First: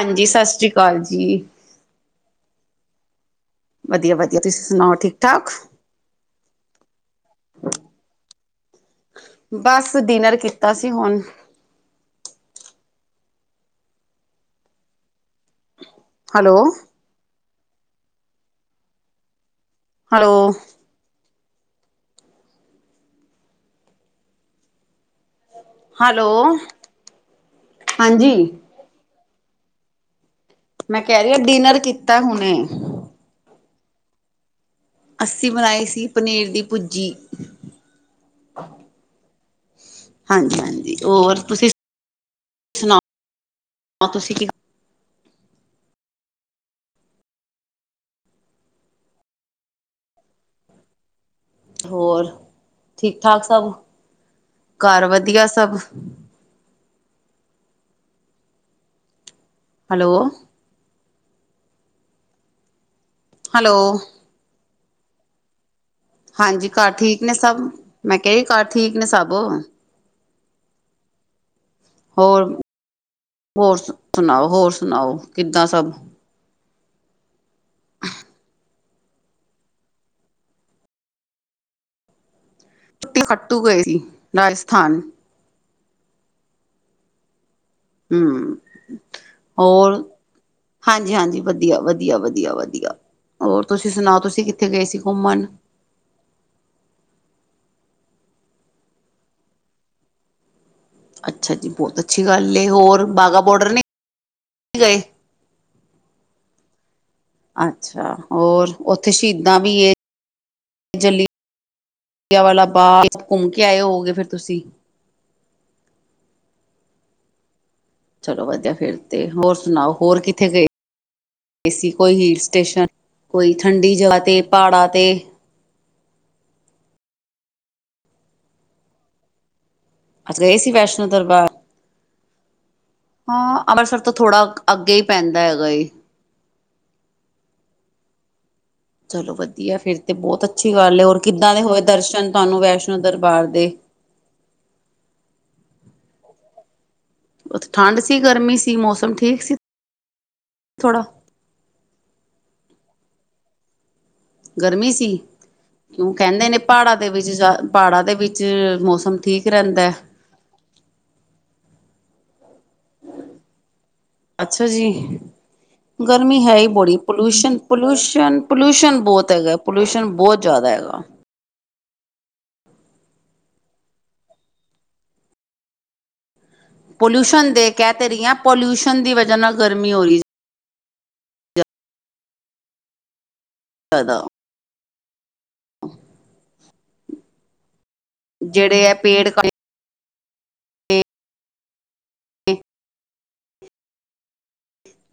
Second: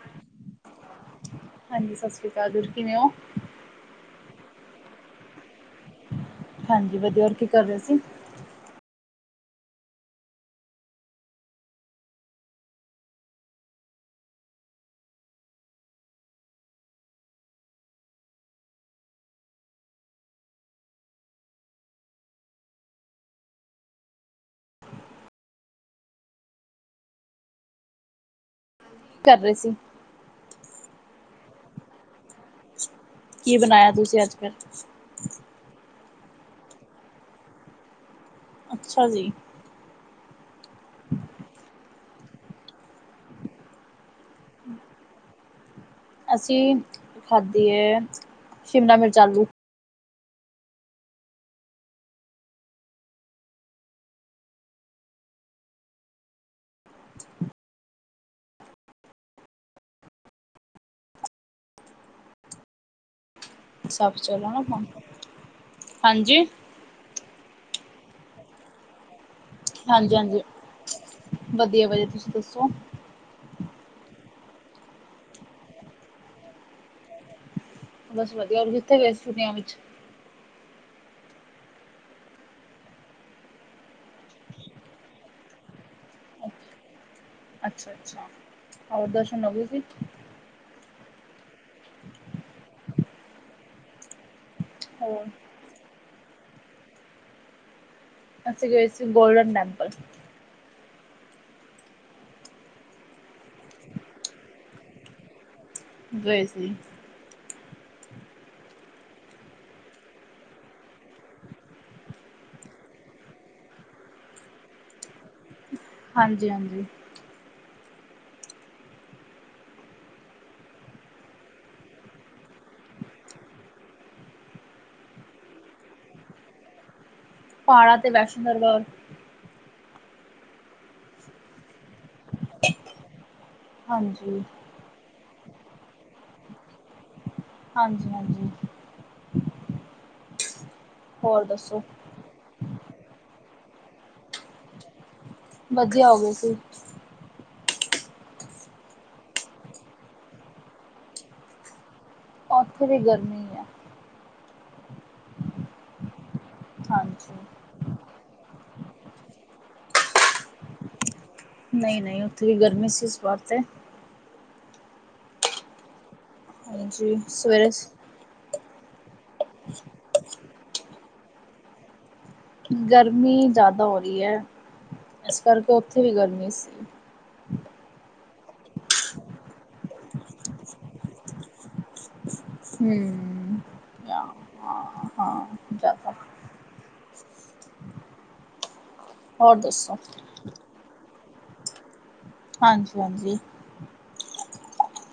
ਹਾਂਜੀ ਸਤਿ ਸ੍ਰੀ ਅਕਾਲ ਜੀ। ਬ੍ਰਦਰ ਕਿਵੇਂ ਹੋ? ਵਧੀਆ ਵਧੀਆ ਤੁਸੀਂ ਸੁਣਾਓ ਠੀਕ ਠਾਕ। ਹਾਂਜੀ ਵਧੀਆ ਹੋਰ ਕੀ ਕਰ ਰਹੇ ਸੀ? ਬਸ ਡਿਨਰ ਕੀਤਾ ਸੀ ਹੁਣ। ਹੈਲੋ। ਹੈਲੋ। ਹੈਲੋ ਹਾਂਜੀ। ਕੀ ਕਰ ਰਹੇ ਸੀ? ਮੈਂ ਕਹਿ ਰਹੀ ਆ ਡਿਨਰ ਕੀਤਾ ਹੁਣੇ। ਕੀ ਬਣਾਇਆ ਤੁਸੀਂ ਅੱਜ ਕੱਲ। ਅੱਸੀ ਬਣਾਈ ਸੀ ਪਨੀਰ ਦੀ ਭੁਜੀ। ਅੱਛਾ ਜੀ। ਹਾਂਜੀ ਹਾਂਜੀ, ਹੋਰ ਤੁਸੀਂ ਸੁਣਾਓ ਤੁਸੀਂ ਕੀ ਅਸੀਂ ਖਾਧੀ ਐ, ਸ਼ਿਮਲਾ ਮਿਰਚ ਆਲੂ। ਹੋਰ ਠੀਕ ਠਾਕ ਸਭ? ਘਰ ਵਧੀਆ ਸਭ? [inaudible] ਹੈਲੋ ਹੈਲੋ ਸੱਚ [unintelligible] ਹਾਂਜੀ, ਘਰ ਠੀਕ ਨੇ ਸਭ, ਮੈਂ ਕਹਿ ਰਹੀ ਘਰ ਠੀਕ ਨੇ ਸਭ। ਹਾਂਜੀ-ਹਾਂਜੀ, ਵਧੀਆ ਬਾਜੀ, ਤੁਸੀਂ ਹੋਰ ਦੱਸੋ ਹੋਰ ਸੁ ਸੁਣਾਓ, ਹੋਰ ਸੁਣਾਓ ਕਿੱਦਾਂ ਸਭ? ਬਸ ਵਧੀਆ ਜੀ, ਕਿੱਥੇ ਗਏ ਸੀ ਛੁੱਟੀਆਂ ਵਿੱਚ? ਛੁੱਟੀ ਖੱਟੂ ਗਏ ਸੀ, ਰਾਜਸਥਾਨ। ਅੱਛਾ ਅੱਛਾ, ਹਮ ਹੋਰ ਦਰਸ਼ਨ ਹੋ ਗਏ ਸੀ? ਹਾਂਜੀ-ਹਾਂਜੀ, ਵਧੀਆ, ਵਧੀਆ, ਵਧੀਆ, ਵਧੀਆ। ਹੋਰ ਤੁਸੀਂ ਸੁਣਾਓ, ਤੁਸੀਂ ਕਿੱਥ ਕਿੱਥੇ ਗਏ ਸੀ ਹੋਰ। ਘੁੰਮਣ? ਅਸੀਂ ਗਏ ਸੀ ਗੋਲਡਨ ਟੈਂਪਲ। ਅੱਛਾ ਜੀ ਬਹੁਤ ਅੱਛੀ ਗੱਲ ਏ, ਹੋਰ ਬਾਘਾ ਬੋਡਰ ਨੀਂ ਗਏ? ਗਏ ਸੀ। ਅੱਛਾ, ਹੋਰ ਉੱਥੇ ਸ਼ਹੀਦਾਂ ਵੀ ਏ। ਜਲ੍ਹਿਆਂਵਾਲਾ ਬਾਗ਼ ਘੁੰਮ ਕੇ ਆਏ ਹੋਵੋਗੇ ਫਿਰ ਤੁਸੀਂ? ਹਾਂਜੀ-ਹਾਂਜੀ। ਚਲੋ ਵਧੀਆ ਫਿਰ ਤੇ । ਹੋਰ ਸੁਣਾਓ, ਹੋਰ ਕਿੱਥੇ ਗਏ? ਦੇ ਸੀ । ਕੋਈ ਹੀਲ ਸਟੇਸ਼ਨ, ਕੋਈ ਠੰਢੀ ਜਗ੍ਹਾ ਤੇ, ਪਹਾੜਾਂ ਤੇ ਪਹਾੜਾਂ ਤੇ, ਵੈਸ਼ਨੋ [unintelligible] ਅੱਛਾ ਗਏ ਸੀ ਵੈਸ਼ਨੋਂ ਦਰਬਾਰ? ਹਾਂ, ਅੰਮ੍ਰਿਤਸਰ ਤੋਂ ਹਾਂਜੀ। ਥੋੜਾ ਅੱਗੇ ਹੀ ਪੈਂਦਾ ਹੈਗਾ ਏ। ਹਾਂਜੀ ਹਾਂਜੀ। ਚਲੋ ਵਧੀਆ ਫਿਰ ਤੇ ਬਹੁਤ ਅੱਛੀ ਗੱਲ ਏ। ਹੋਰ ਕਿੱਦਾਂ ਦੇ ਹੋਏ ਦਰਸ਼ਨ ਤੁਹਾਨੂੰ ਵੈਸ਼ਨ [unintelligible] ਦਰਬਾਰ ਦੇ? ਵਧੀਆ ਹੋ ਗਏ ਸੀ। ਉੱਥੇ ਠੰਡ ਸੀ, ਗਰਮੀ ਸੀ? ਮੌਸਮ ਠੀਕ ਸੀ? ਥੋੜਾ ਉੱਥੇ ਵੀ ਗਰਮੀ ਹੈ। ਗਰਮੀ ਸੀ? ਕਿਉਂ ਕਹਿੰਦੇ ਨੇ ਪਹਾੜਾਂ ਦੇ ਵਿੱਚ ਹਾਂਜੀ ਜਾ ਪਹਾੜਾਂ ਦੇ ਵਿੱਚ ਮੌਸਮ ਠੀਕ ਰਹਿੰਦੈ। ਨਹੀਂ ਨਹੀਂ ਉੱਥੇ ਵੀ ਗਰਮੀ ਸੀ ਇਸ ਵਾਰ ਤੇ । ਅੱਛਾ ਜੀ, ਗਰਮੀ ਹੈ ਹੀ ਬੜੀ ਹਾਂਜੀ ।ਪੋਲਿਊਸ਼ਨ, ਸਵੇਰੇ ਪੋਲਿਊਸ਼ਨ ਪੋਲਿਊਸ਼ਨ ਬਹੁਤ ਹੈਗਾ, ਪੋਲਿਊਸ਼ਨ ਬਹੁਤ ਜ਼ਿਆਦਾ ਹੈਗਾ। ਗਰਮੀ ਜ਼ਿਆਦਾ ਹੋ ਰਹੀ ਹੈ, ਇਸ ਕਰਕੇ ਉੱਥੇ ਵੀ ਗਰਮੀ ਸੀ। ਪੋਲਿਊਸ਼ਨ ਦੇ ਕਹਿ ਤੇ ਰਹੀਆਂ, ਪੋਲਿਊਸ਼ਨ ਦੀ ਵਜ੍ਹਾ ਨਾਲ ਗਰਮੀ ਹੋ ਰਹੀ ਹੁਮ ਫਾਇਦਾ ਜ਼ਿਆਦਾ ਜਿਹੜੇ ਇਹ ਪੇੜ ਹੋਰ ਦੱਸੋ। ਹਾਂਜੀ ਹਾਂਜੀ।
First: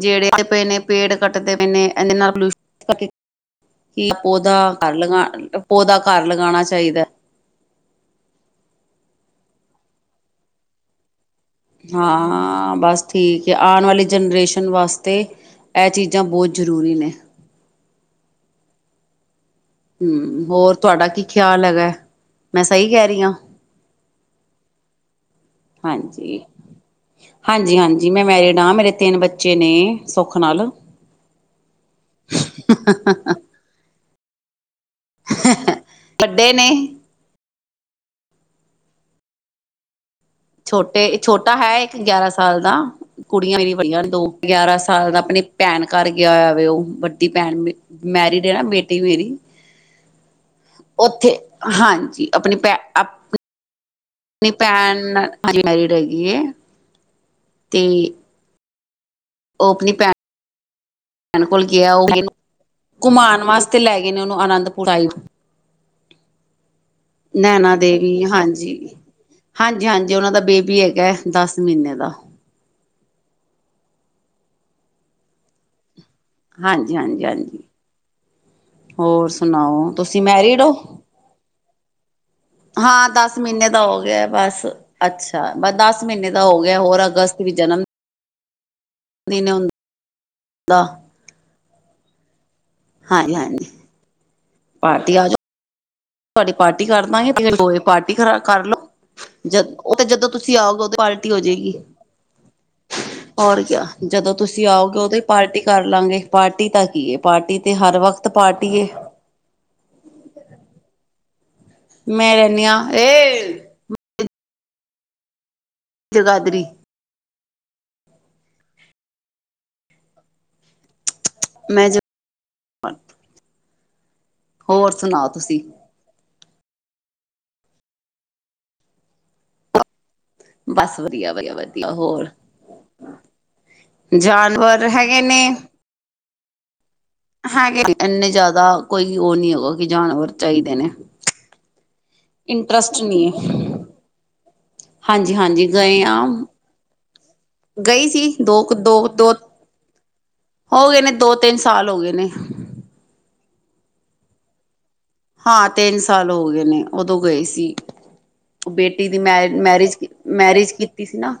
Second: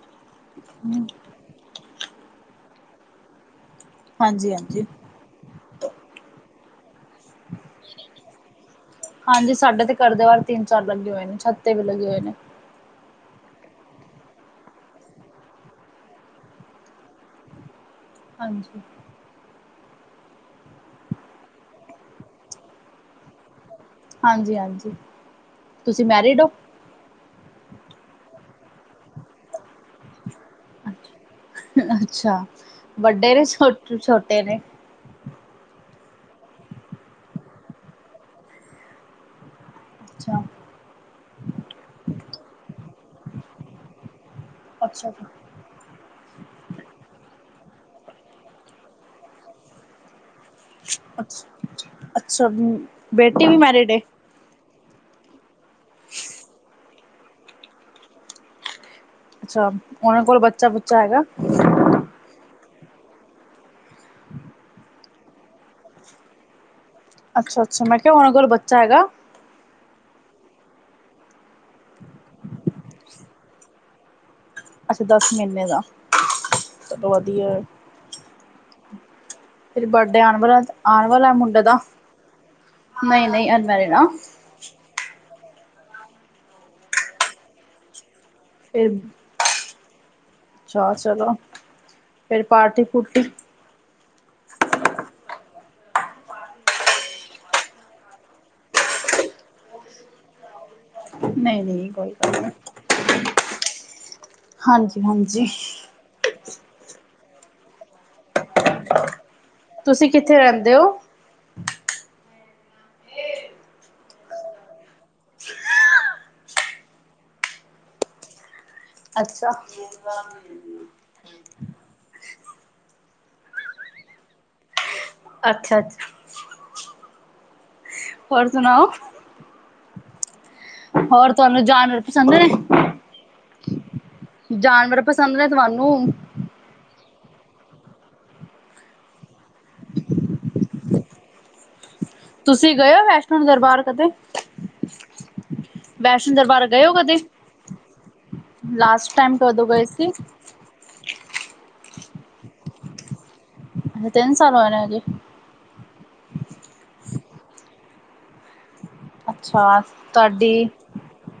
ਜਿਹੜੇ ਤੇ ਪਏ ਨੇ, ਪੇੜ ਕੱਟਦੇ ਪਏ ਨੇ ।ਇਹਦੇ ਨਾਲ ਪੋਲਿਊਸ਼ਨ ਕਿ ਹਾਂਜੀ ਓਦਾ ਹਾਂਜੀ ਘਰ ਲਗਾਣ ਪੌਦਾ ਘਰ ਲਗਾਉਣਾ ਚਾਇੰਦੈ ਹਾਂਜੀ ਸਾਡੇ ਤੇ ਘਰ ਦੇ ਬਾਹਰ ਤਿੰਨ ਚਾਰ ਲੱਗੇ ਹੋਏ ਨੇ । ਹਾਂ ਬਸ । ਠੀਕ ਐ ਆਉਣ ਵਾਲੀ ਜਨਰੇਸ਼ਨ ਵਾਸਤੇ ਇਹ ਚੀਜਾ ਬਹੁਤ ਜ਼ਰੂਰੀ ਨੇ ਹਾਂਜੀ । ਹੂੰ ਹੋਰ ਤੁਹਾਡਾ ਕੀ ਖਿਆਲ ਹੈਗਾ ਮੈਂ ਸਹੀ ਕਹਿ ਰਹੀ ਆ? ਹਾਂਜੀ ਹਾਂਜੀ ਤੁਸੀ ਹਾਂਜੀ ਮੈਰਿਡ ਓ? ਹਾਂਜੀ ਹਾਂਜੀ ਮੈਂ ਮੈਰਿਡ ਆ ਮੇਰੇ ਤਿੰਨ ਬੱਚੇ ਨੇ ਸੁੱਖ ਨਾਲ। ਅੱਛਾ ਵੱਡੇ ਨੇ ਛੋਟ ਛੋਟੇ ਨੇ? ਵੱਡੇ ਨੇ। ਅੱਛਾ ਛੋਟੇ ਛੋਟਾ ਹੈ ਇੱਕ ਗਿਆਰਾ ਸਾਲ ਦਾ, ਕੁੜੀਆ ਮੇਰੀ ਵੱਡੀਆਂ ਨੇ ਦੋ। ਗਿਆਰਾ ਅੱਛਾ ਸਾਲ ਦਾ ਆਪਣੀ ਭੈਣ ਘਰ ਗਿਆ ਹੋਇਆ ਵੇ ਉਹ ਵੱਡੀ ਭੈਣ ਮੈਰਿਡ ਏ ਨਾ ਬੇਟੀ ਮੇਰੀ। ਉੱਥੇ ਅੱਛਾ, ਹਾਂਜੀ ਅੱਛਾ ਬੇਟੀ ਵੀ ਮੈਰਿਡ ਏ? ਨੀ ਭੈਣ ਅਨਮੈਰਿਡ ਹੈਗੀ ਏ। ਤੇ ਅੱਛਾ ਉਹ ਆਪਣੀ ਭੈਣ ਉਹਨਾਂ ਕੋਲ ਬੱਚਾ ਬੁੱਚਾ ਹੈਗਾ [inaudible] ਭੈਣ ਕੋਲ ਗਿਆ ਉਹ ਮੈਨੂੰ ਘੁਮਾਉਣ ਵਾਸਤੇ ਲੈ ਗਏ ਨੇ ਉਹਨੂੰ ਅਨੰਦਪੁਰ ਸਾਹਿਬ। ਅੱਛਾ ਨੈਣਾ ਅੱਛਾ ਮੈਂ ਦੇਵੀ ਕਿਹਾ ਉਹਨਾਂ ਕੋਲ ਹਾਂਜੀ, ਬੱਚਾ ਹੈਗਾ ਹਾਂਜੀ-ਹਾਂਜੀ । ਤੇ ਉਹਨਾ ਦਾ ਬੇਬੀ ਹੈਗਾ ਏ ਦਸ ਮਹੀਨੇ ਦਾ। ਅੱਛਾ ਦਸ ਮਹੀਨੇ ਦਾ। ਹਾਂਜੀ ਚਲੋ ਹਾਂਜੀ ਵਧੀਆ ਏ। ਹਾਂਜੀ। ਹੋਰ ਫਿਰ ਸੁਣਾਓ ਤੁਸੀ ਬਰਡੇ ਆਉਣ ਮੈਰਿਡ ਵਾਲਾ ਓ? ਆਉਣ ਵਾਲਾ ਮੁੰਡੇ ਦਾ ਹਾਂ ਨਹੀਂ ਦਸ ਨਹੀਂ ਮਹੀਨੇ ਦਾ ਅਨਮੈਰਿਡ ਹੋ ਆ ਗਿਆ ਬਸ ਅੱਛਾ। ਬਸ ਦਸ ਮਹੀਨੇ ਦਾ ਹੋ ਗਿਆ ਹੋਰ ਅਗਸਤ ਵੀ ਜਨਮ ਫ ਦਿਨ [unintelligible] ਹੁੰਦਾ ਅੱਛਾ ਚਲੋ ਫਿਰ ਫ ਪਾਰਟੀ ਪੁਰਟੀ ਹਾਂਜੀ ਹਾਂਜੀ ਪਾਰਟੀ ਆ ਜਾਓ । ਤੁਹਾਡੀ ਪਾਰਟੀ ਕਰਦਾਗੇ ਪਾਰਟੀ ਕਰ ਲੋ ਜਦ ਉਹ ਤੇ ਜਦੋ ਤੁਸੀ ਆਓਗੇ ਉਦੇ ਨਹੀ-ਨਹੀ ਕੋਈ ਗੱਲ ਨੀ। ਹੋਰ ਕਿਆ ਜਦੋ ਤੁਸੀ ਆਓਗੇ ਉਦੋ ਈ ਹਾਂਜੀ ਪਾਰਟੀ ਕਰ ਲਾਂਗੇ। ਪਾਰਟੀ ਦਾ ਕੀ ਏ ਪਾਰਟੀ ਤੇ ਹਰ ਵਕਤ ਪਾਰਟੀ ਏ। ਤੁਸੀ ਕਿੱਥੇ ਰਹਿੰਦੇ ਓ? ਮੈ ਰਹਿਨੀ ਆ ਏ ਜਦਾਦਰੀ। ਅੱਛਾ ਮੈਂ [unintelligible] ਹੋਰ ਸੁਣਾਓ ਤੁਸੀਂ ਅੱਛਾ-ਅੱਛਾ। ਹੋਰ ਸੁਣਾਓ। ਬਸ ਹੋਰ ਵਧੀਆ ਵਧੀਆ ਤੁਹਾਨੂੰ ਵਧੀਆ ਜਾਨਵਰ ਹੋਰ ਪਸੰਦ ਨੇ? ਜਾਨਵਰ ਹੈਗੇ ਨੇ। ਹੈਗੇ ਇਨੇ ਜਿਆਦਾ ਕੋਈ ਉਹ ਨੀ ਹੈਗਾ ਕਿ ਜਾਨਵਰ ਚਾਹੀਦੇ ਨੇ। ਤੁਸੀ ਗਏ ਇੰਟਰਸਟ ਓ ਵੈਸ਼ਨੋ ਦਰਬਾਰ ਕਦੇ? ਹਾਂਜੀ-ਹਾਂਜੀ ਗਏ ਆ। ਵੈਸ਼ਨੋ ਦਰਬਾਰ ਗਏ ਹੋ ਕਦੇ ਗਈ ਸੀ ਦੋ ਕੁ ਦੋ ਲਾਸਟ ਦੋ ਟਾਈਮ ਕਦੋਂ ਗਏ ਸੀ ਹੋ ਗਏ ਨੇ ਦੋ ਤਿੰਨ ਸਾਲ ਹੋ ਗਏ ਨੇ। ਤਿੰਨ ਸਾਲ ਹੋਏ ਨੇ ਹਜੇ? ਹਾਂ ਤਿੰਨ ਸਾਲ ਹੋ ਗਏ ਨੇ ਉਦੋ ਗਏ ਸੀ। ਉਹ ਬੇ ਟੀ ਦੀ ਮੈ ਅੱਛਾ ਮੈਰਿਜ ਤੁਹਾਡੀ ਮੈਰਿਜ ਕੀਤੀ ਸੀ ਨਾ।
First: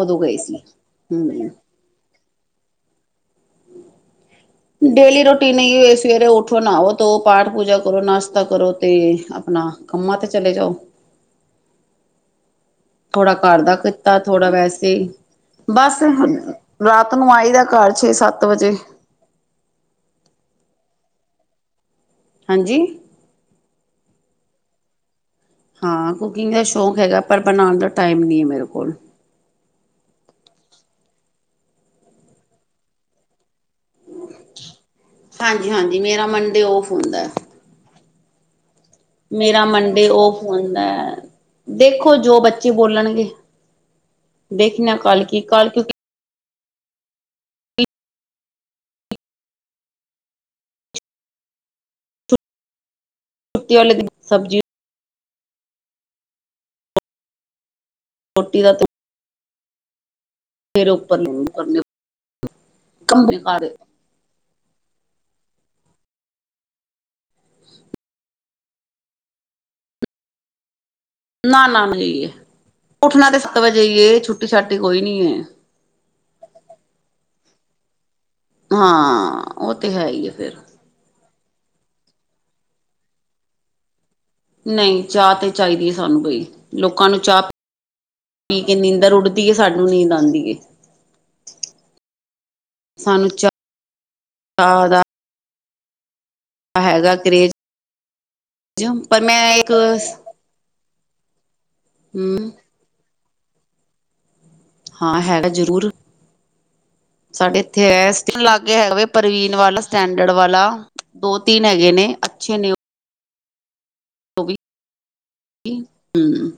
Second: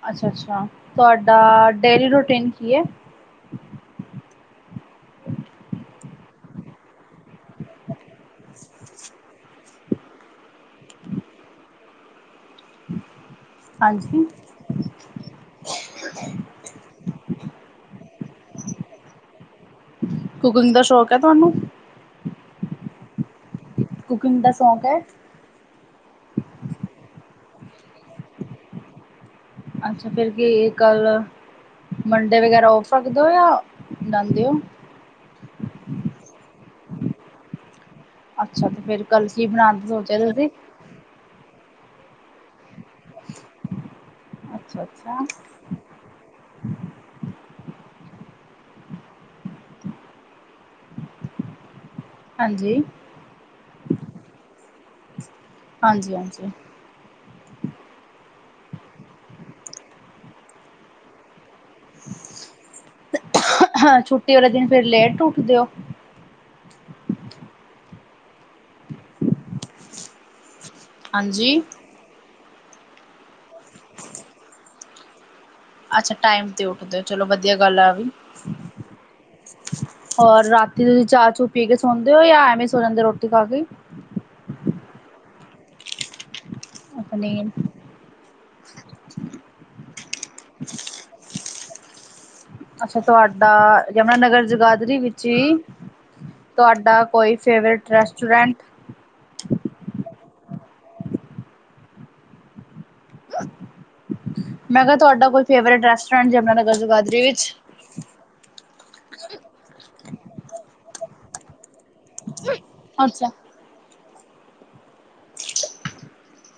ਉਦੋਂ ਗਏ ਸੀ ਅੱਛਾ-ਅੱਛਾ ਤੁਹਾਡਾ ਹਮ ਡੇਲੀ ਰੁਟੀਨ ਕੀ ਏ? [inaudible] ਡੇਲੀ ਰੋਟੀਨ ਹੀ ਸਵੇਰੇ ਉੱਠੋ, ਨਹਾਓ ਧੋਓ, ਪਾਠ-ਪੂਜਾ ਕਰੋ, ਨਾਸ਼ਤਾ ਕਰੋ ਤੇ ਆਪਣਾ ਕੰਮਾਂ ਤੇ ਚਲੇ ਜਾਓ। [inaudible] ਥੋੜਾ ਘਰ ਦਾ ਕੀਤਾ ਹਾਂਜੀ ਥੋੜਾ ਵੈਸੇ। ਬਸ ਰਾਤ ਨੂੰ ਆਈ ਦਾ ਘਰ ਛੇ-ਸੱਤ ਵਜੇ। ਕੁਕਿੰਗ ਦਾ ਸ਼ੌਕ ਹੈ ਤੁਹਾਨੂੰ? ਹਾਂਜੀ। ਕੁਕਿੰਗ ਦਾ ਸ਼ੌਕ ਹੈ? ਹਾਂ ਕੁਕਿੰਗ ਦਾ ਸ਼ੌਂਕ ਹੈਗਾ ਪਰ ਬਨਾਨ ਦਾ ਟਾਈਮ ਨੀ ਹੈ ਮੇਰੇ ਕੋਲ। ਅੱਛਾ, ਫਿਰ ਕੀ ਕੱਲ ਮੰਡੇ ਵਗੈਰਾ ਓਫ ਰੱਖਦੇ ਹੋ ਯਾ ਹਾਂਜੀ-ਹਾਂਜੀ ਮੇਰਾ ਮੁੰਡੇ ਔਫ ਹੁੰਦਾ ਐ। ਅੱਛਾ। ਤੇ ਫਿਰ ਕੱਲ ਕੀ ਮੇਰਾ ਬਣਾਉਣ ਦਾ ਮੰਡੇ ਸੋਚਿਆ ਔਫ ਤੁਸੀਂ ਹੁੰਦਾ ਐ। ਦੇਖੋ ਜੋ ਬੱਚੇ ਬੋਲਣਗੇ, ਅੱਛਾ ਦੇਖਨਾ ਅੱਛਾ ਕੱਲ ਕੀ, ਕੱਲ ਕਿਉਂਕ [inaudible] ਹਾਂਜੀ ਛੁੱਟੀ ਵਾਲੇ ਦਿਨ ਸਬਜ਼ੀਆਂ ਹਾਂਜੀ-ਹਾਂਜੀ। ਰੋਟੀ ਦਾ ਤਾਂ [unintelligible] ਕੰਮੇ ਘਰ ਹਾਂ, ਛੁੱਟੀ ਵਾਲੇ ਦਿਨ ਫੇਰ ਲੇਟ ਉੱਠਦੇ ਹੋ? ਹਾਂਜੀ ਨਾ-ਨਾ, [unintelligible] ਉੱਠਣਾ ਤੇ ਸੱਤ ਵਜੇ ਈ ਏ ਛੁੱਟੀ ਛਾੱਟੀ ਕੋਈ ਨੀ ਏ। ਅੱਛਾ ਟਾਈਮ ਤੇ ਉੱਠਦੇ ਹੋ, ਚਲੋ ਵਧੀਆ ਗੱਲ ਆ ਵੀ। ਹਾਂ ਉਹ ਤੇ ਹੈ ਹੀ ਹੈ ਹੋਰ ਫਿਰ ਰਾਤੀ ਤੁਸੀਂ ਚਾਹ ਚੁ ਪੀ ਕੇ ਸੌਦੇ ਹੋ ਜਾਂ ਐਵੇਂ ਸੋ ਜਾਂਦੇ ਰੋਟੀ ਖਾ ਕੇ ਈ? ਨਹੀਂ ਚਾਹ ਤੇ ਚਾਹੀਦੀ ਸਾਨੂੰ ਬਈ। ਲੋਕਾਂ ਨੂੰ ਚਾਹ ਆਪਣੀ ਪੀ ਕੇ ਨੀਂਦਰ ਉੱਡਦੀ ਹੈ ਸਾਨੂੰ ਨੀਂਦ ਆਂਦੀ ਏ। ਅੱਛਾ ਸਾਨੂੰ ਤੁਹਾਡਾ ਯਮੁਨਾ ਨਗਰ ਚਾਹ ਜਗਾਦਰੀ ਦਾ ਵਿੱਚ ਹੀ ਤੁਹਾਡਾ ਹੈਗਾ ਕੋਈ ਕਰੇਜ ਫੇਵਰੇਟ ਰੈਸਟੋਰੈਂਟ ਪਰ ਮੈਂ ਇੱਕ ਹੂੰ। ਮੈਂ ਕਿਹਾ ਹਾਂ ਤੁਹਾਡਾ ਕੋਈ ਹੈਗਾ ਫੇਵਰੇਟ ਜ਼ਰੂਰ, ਰੈਸਟੋਰੈਂਟ ਯਮੁਨਾਨਗਰ ਜਗਾਦਰੀ ਵਿੱਚ? ਸਾਡੇ ਇੱਥੇ ਐਸ [unintelligible] ਹੈਗਾ ਪ੍ਰਵੀਨ ਵਾਲਾ, ਸਟੈਂਡਰਡ ਵਾਲਾ, ਦੋ ਤਿੰਨ ਹੈਗੇ ਨੇ ਅੱਛੇ ਨੇ। ਅੱਛਾ। ਉਹ ਵੀ ਹੂੰ,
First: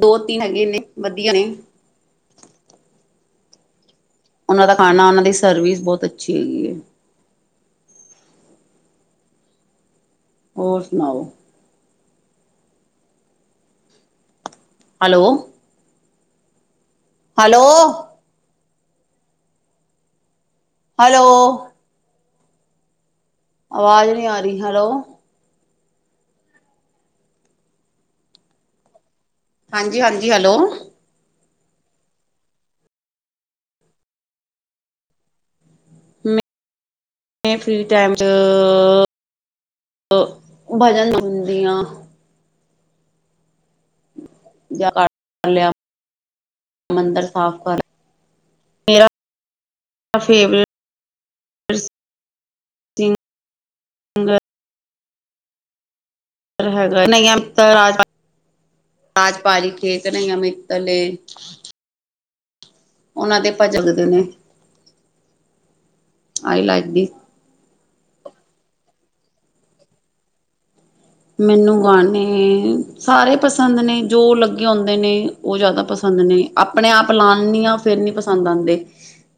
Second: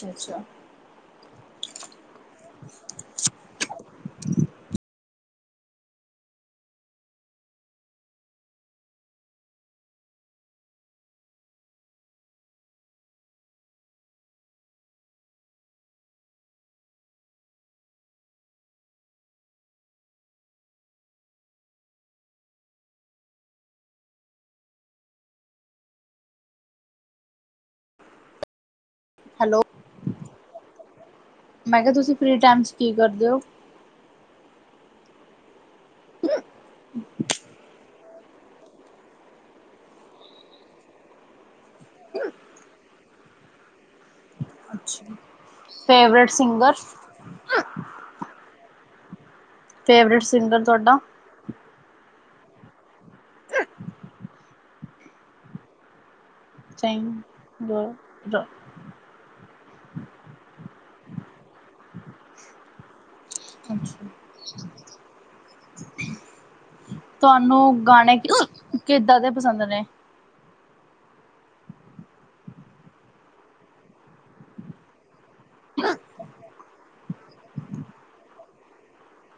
ਦੋ ਤਿੰਨ ਹੈਗੇ ਨੇ [unintelligible] ਵਧੀਆ ਨੇ। ਉਹਨਾਂ ਦਾ ਖਾਨਾ, ਉਹਨਾਂ ਦੀ ਸਰਵਿਸ ਬੋਤ ਅੱਛੀ ਹੈਗੀ ਏ। ਹੋਰ ਸੁਣਾਓ ਹੈਲੋ। ਹੈਲੋ। ਹੈਲੋ। ਆਵਾਜ਼ ਨੀ ਆ ਰੀ, ਹੈਲੋ। ਹੈਲੋ ਹਾਂਜੀ-ਹਾਂਜੀ, ਹੈਲੋ। ਮੈਂ ਕਿਹਾ ਤੁਸੀਂ ਫਰੀ ਟਾਈਮ ਚ ਕੀ ਕਰਦੇ ਹੋ? ਮੈਂ [inaudible] ਫ੍ਰੀ ਟਾਈਮ ਚ ਭਜਨ ਗਉਂਦੀ ਆਂ। ਜਾ [unintelligible] ਅੱਛਾ। ਕਰ ਲਿਆ ਫੇਵਰੇਟ ਸਿੰਗਰ, ਮੰਦਰ ਸਾਫ਼ ਕਰ ਮੇਰਾ ਫ਼ੇਵਰੇਟ ਸਿੰਗਰ ਫੇਵਰੇਟ ਤੁਹਾਡਾ? [unintelligible] ਸਹੀ ਹੈਗਾ, ਨਹੀਂ ਤਾਂ ਰਾਜ [unintelligible] ਖੇਕ ਨਹੀਂ ਐਵੇਂ। ਕੱਲੇ ਉਹਨਾਂ ਦੇ ਭਜਨ [unintelligible] ਨੇ, ਆਈ ਲਾਈ ਤੁਹਾਨੂੰ ਗਾਣੇ, ਕਿੱਦਾਂ ਦੇ ਪਸੰਦ ਨੇ? ਮੈਨੂੰ ਗਾਨੇ ਸਾਰੇ ਪਸੰਦ ਨੇ ਜੋ ਲੱਗੇ ਹੁੰਦੇ ਨੇ ਉਹ ਜਿਆਦਾ ਪਸੰ ਨੇ ਆਪਣੇ ਆਪ ਲਾਨੀ ਆ ਫੇਰ ਨੀ ਪਸੰਦ ਆਂਦੇ।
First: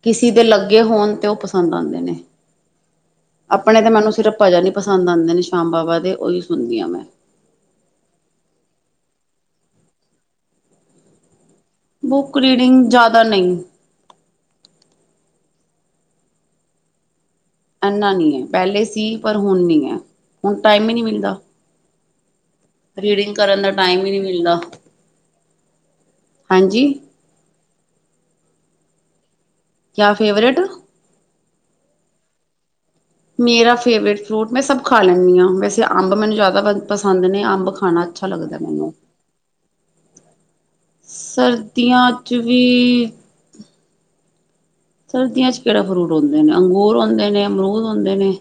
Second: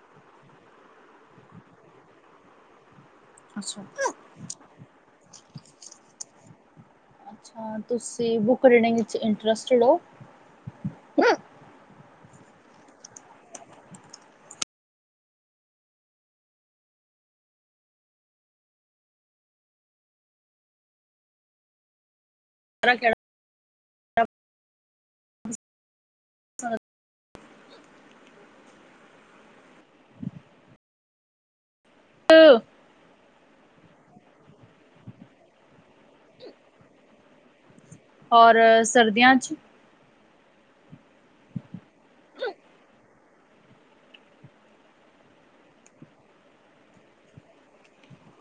ਕਿਸੀ ਦੇ ਲੱਗੇ ਹੋਨ ਤੇ ਉਹ ਪਸੰਦ ਆਂਦੇ ਨੇ। [inaudible] ਆਪਣੇ ਅੱਛਾ ਤਾਂ ਮੈਨੂੰ ਸਿਰਫ ਭਜਨ ਹੀ ਪਸੰਦ ਆਂਦੇ ਨੇ ਸ਼ਾਮ ਬਾਬਾ ਦੇ ਉਹੀ ਸੁਨਦੀ ਆਂ ਮੈਂ। ਅੱਛਾ, ਤੁਸੀਂ, ਬੁੱਕ ਰੀਡਿੰਗ ਵਿੱਚ ਇੰਟਰਸਟਿਡ ਔ। ਬੂਕਰੀਡਿੰਗ ਜਿਆਦਾ ਨਹੀਂ। ਇਨਾ ਨੀ ਪਹਿਲੇ ਸੀ ਪਰ ਹੁਣ ਨਹੀਂ ਐ, ਹੁਣ ਟਾਈਮ ਹੀ ਨਹੀਂ ਮਿਲਦਾ। ਰੀਡਿੰਗ ਕਰਨ ਦਾ ਟਾਈਮ ਹੀ ਨਹੀਂ ਮਿਲਦਾ। ਹਾਂਜੀ ਜਾਂ ਫੇਵਰੇਟ ਹਾ ਮੇਰਾ ਫੇਵਰੇਟ ਫਰੂਟ, ਮੈਂ ਸਭ ਖਾ ਲੈਨੀ ਆ, ਵੈਸੇ ਅੰਬ ਮੈਨੂੰ ਜਿਆਦਾ ਪਸੰਦ ਨੇ, ਅੰਬ ਖਾਣਾ ਅੱਛਾ ਔਰ ਲੱਗਦਾ ਮੈਂਨੂ। ਸਰਦੀਆਂ 'ਚ ਸਰਦੀਆਂ ਚ ਵੀ ਸਰਦੀਆਂ ਚ ਕੇੜਾ ਫਰੂਟ ਹੁੰਦੇ ਨੇ, ਅੰਗੂਰ ਹੁੰਦੇ ਨੇ, ਅਮਰੂਦ ਹੁੰਦੇ ਨੇ।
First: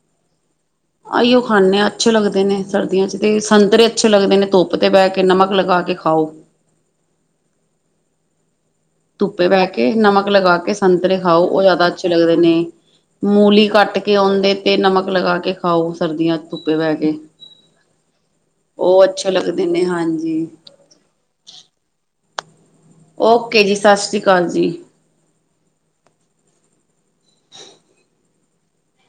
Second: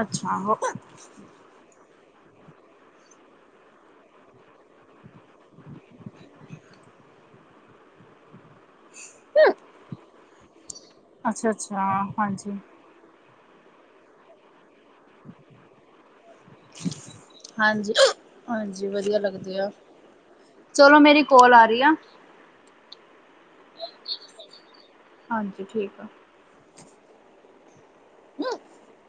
ਅੱਛਾ ਆਈਓ ਖਾਂਦੇ ਹਾਂ ਅੱਛੇ ਲੱਗਦੇ ਨੇ, ਸਰਦੀਆਂ ਚ ਤੇ ਸੰਤਰੇ ਅੱਛੇ ਲੱਗਦੇ ਨੇ, ਧੁੱਪ ਤੇ ਬਹਿ ਕੇ, ਨਮਕ ਲਗਾ ਕੇ ਖਾਔ। ਖਾਲੀ [unintelligible] ਧੁੱਪੇ ਬਹਿ ਕੇ, ਨਮਕ ਲਗਾ ਕੇ, ਸੰਤਰੇ ਖਾਓ ਅੱਛਾ ਔ ਅੱਛਾ ਜਿਆਦਾ ਅੱਛੇ ਲੱਗਦੇ ਨੇ। ਹਾਂਜੀ ਮੂਲੀ ਕੱਟ ਕੇ ਆਉਂਦੇ ਤੇ ਨਮਕ ਲਗਾ ਕੇ ਖਾਔ, ਸਰਦੀਆਂ ਚ, ਧੁੱਪੇ ਬਹਿ ਕੇ। ਹਾਂਜੀ ਹਾਂਜੀ ਉਹ ਵਧੀਆ ਅੱਛੇ ਲੱਗਦੇ ਆ। ਨੇ ਹਾਂਜੀ ਚਲੋ ਮੇਰੀ ਕੋਲ ਆ ਰਹੀ ਆ। ਓਕੇ ਜੀ, ਸਤਿ ਸ਼੍ਰੀ ਅਕਾਲ ਜੀ। ਹਾਂਜੀ ਠੀਕ ਆ [inaudible]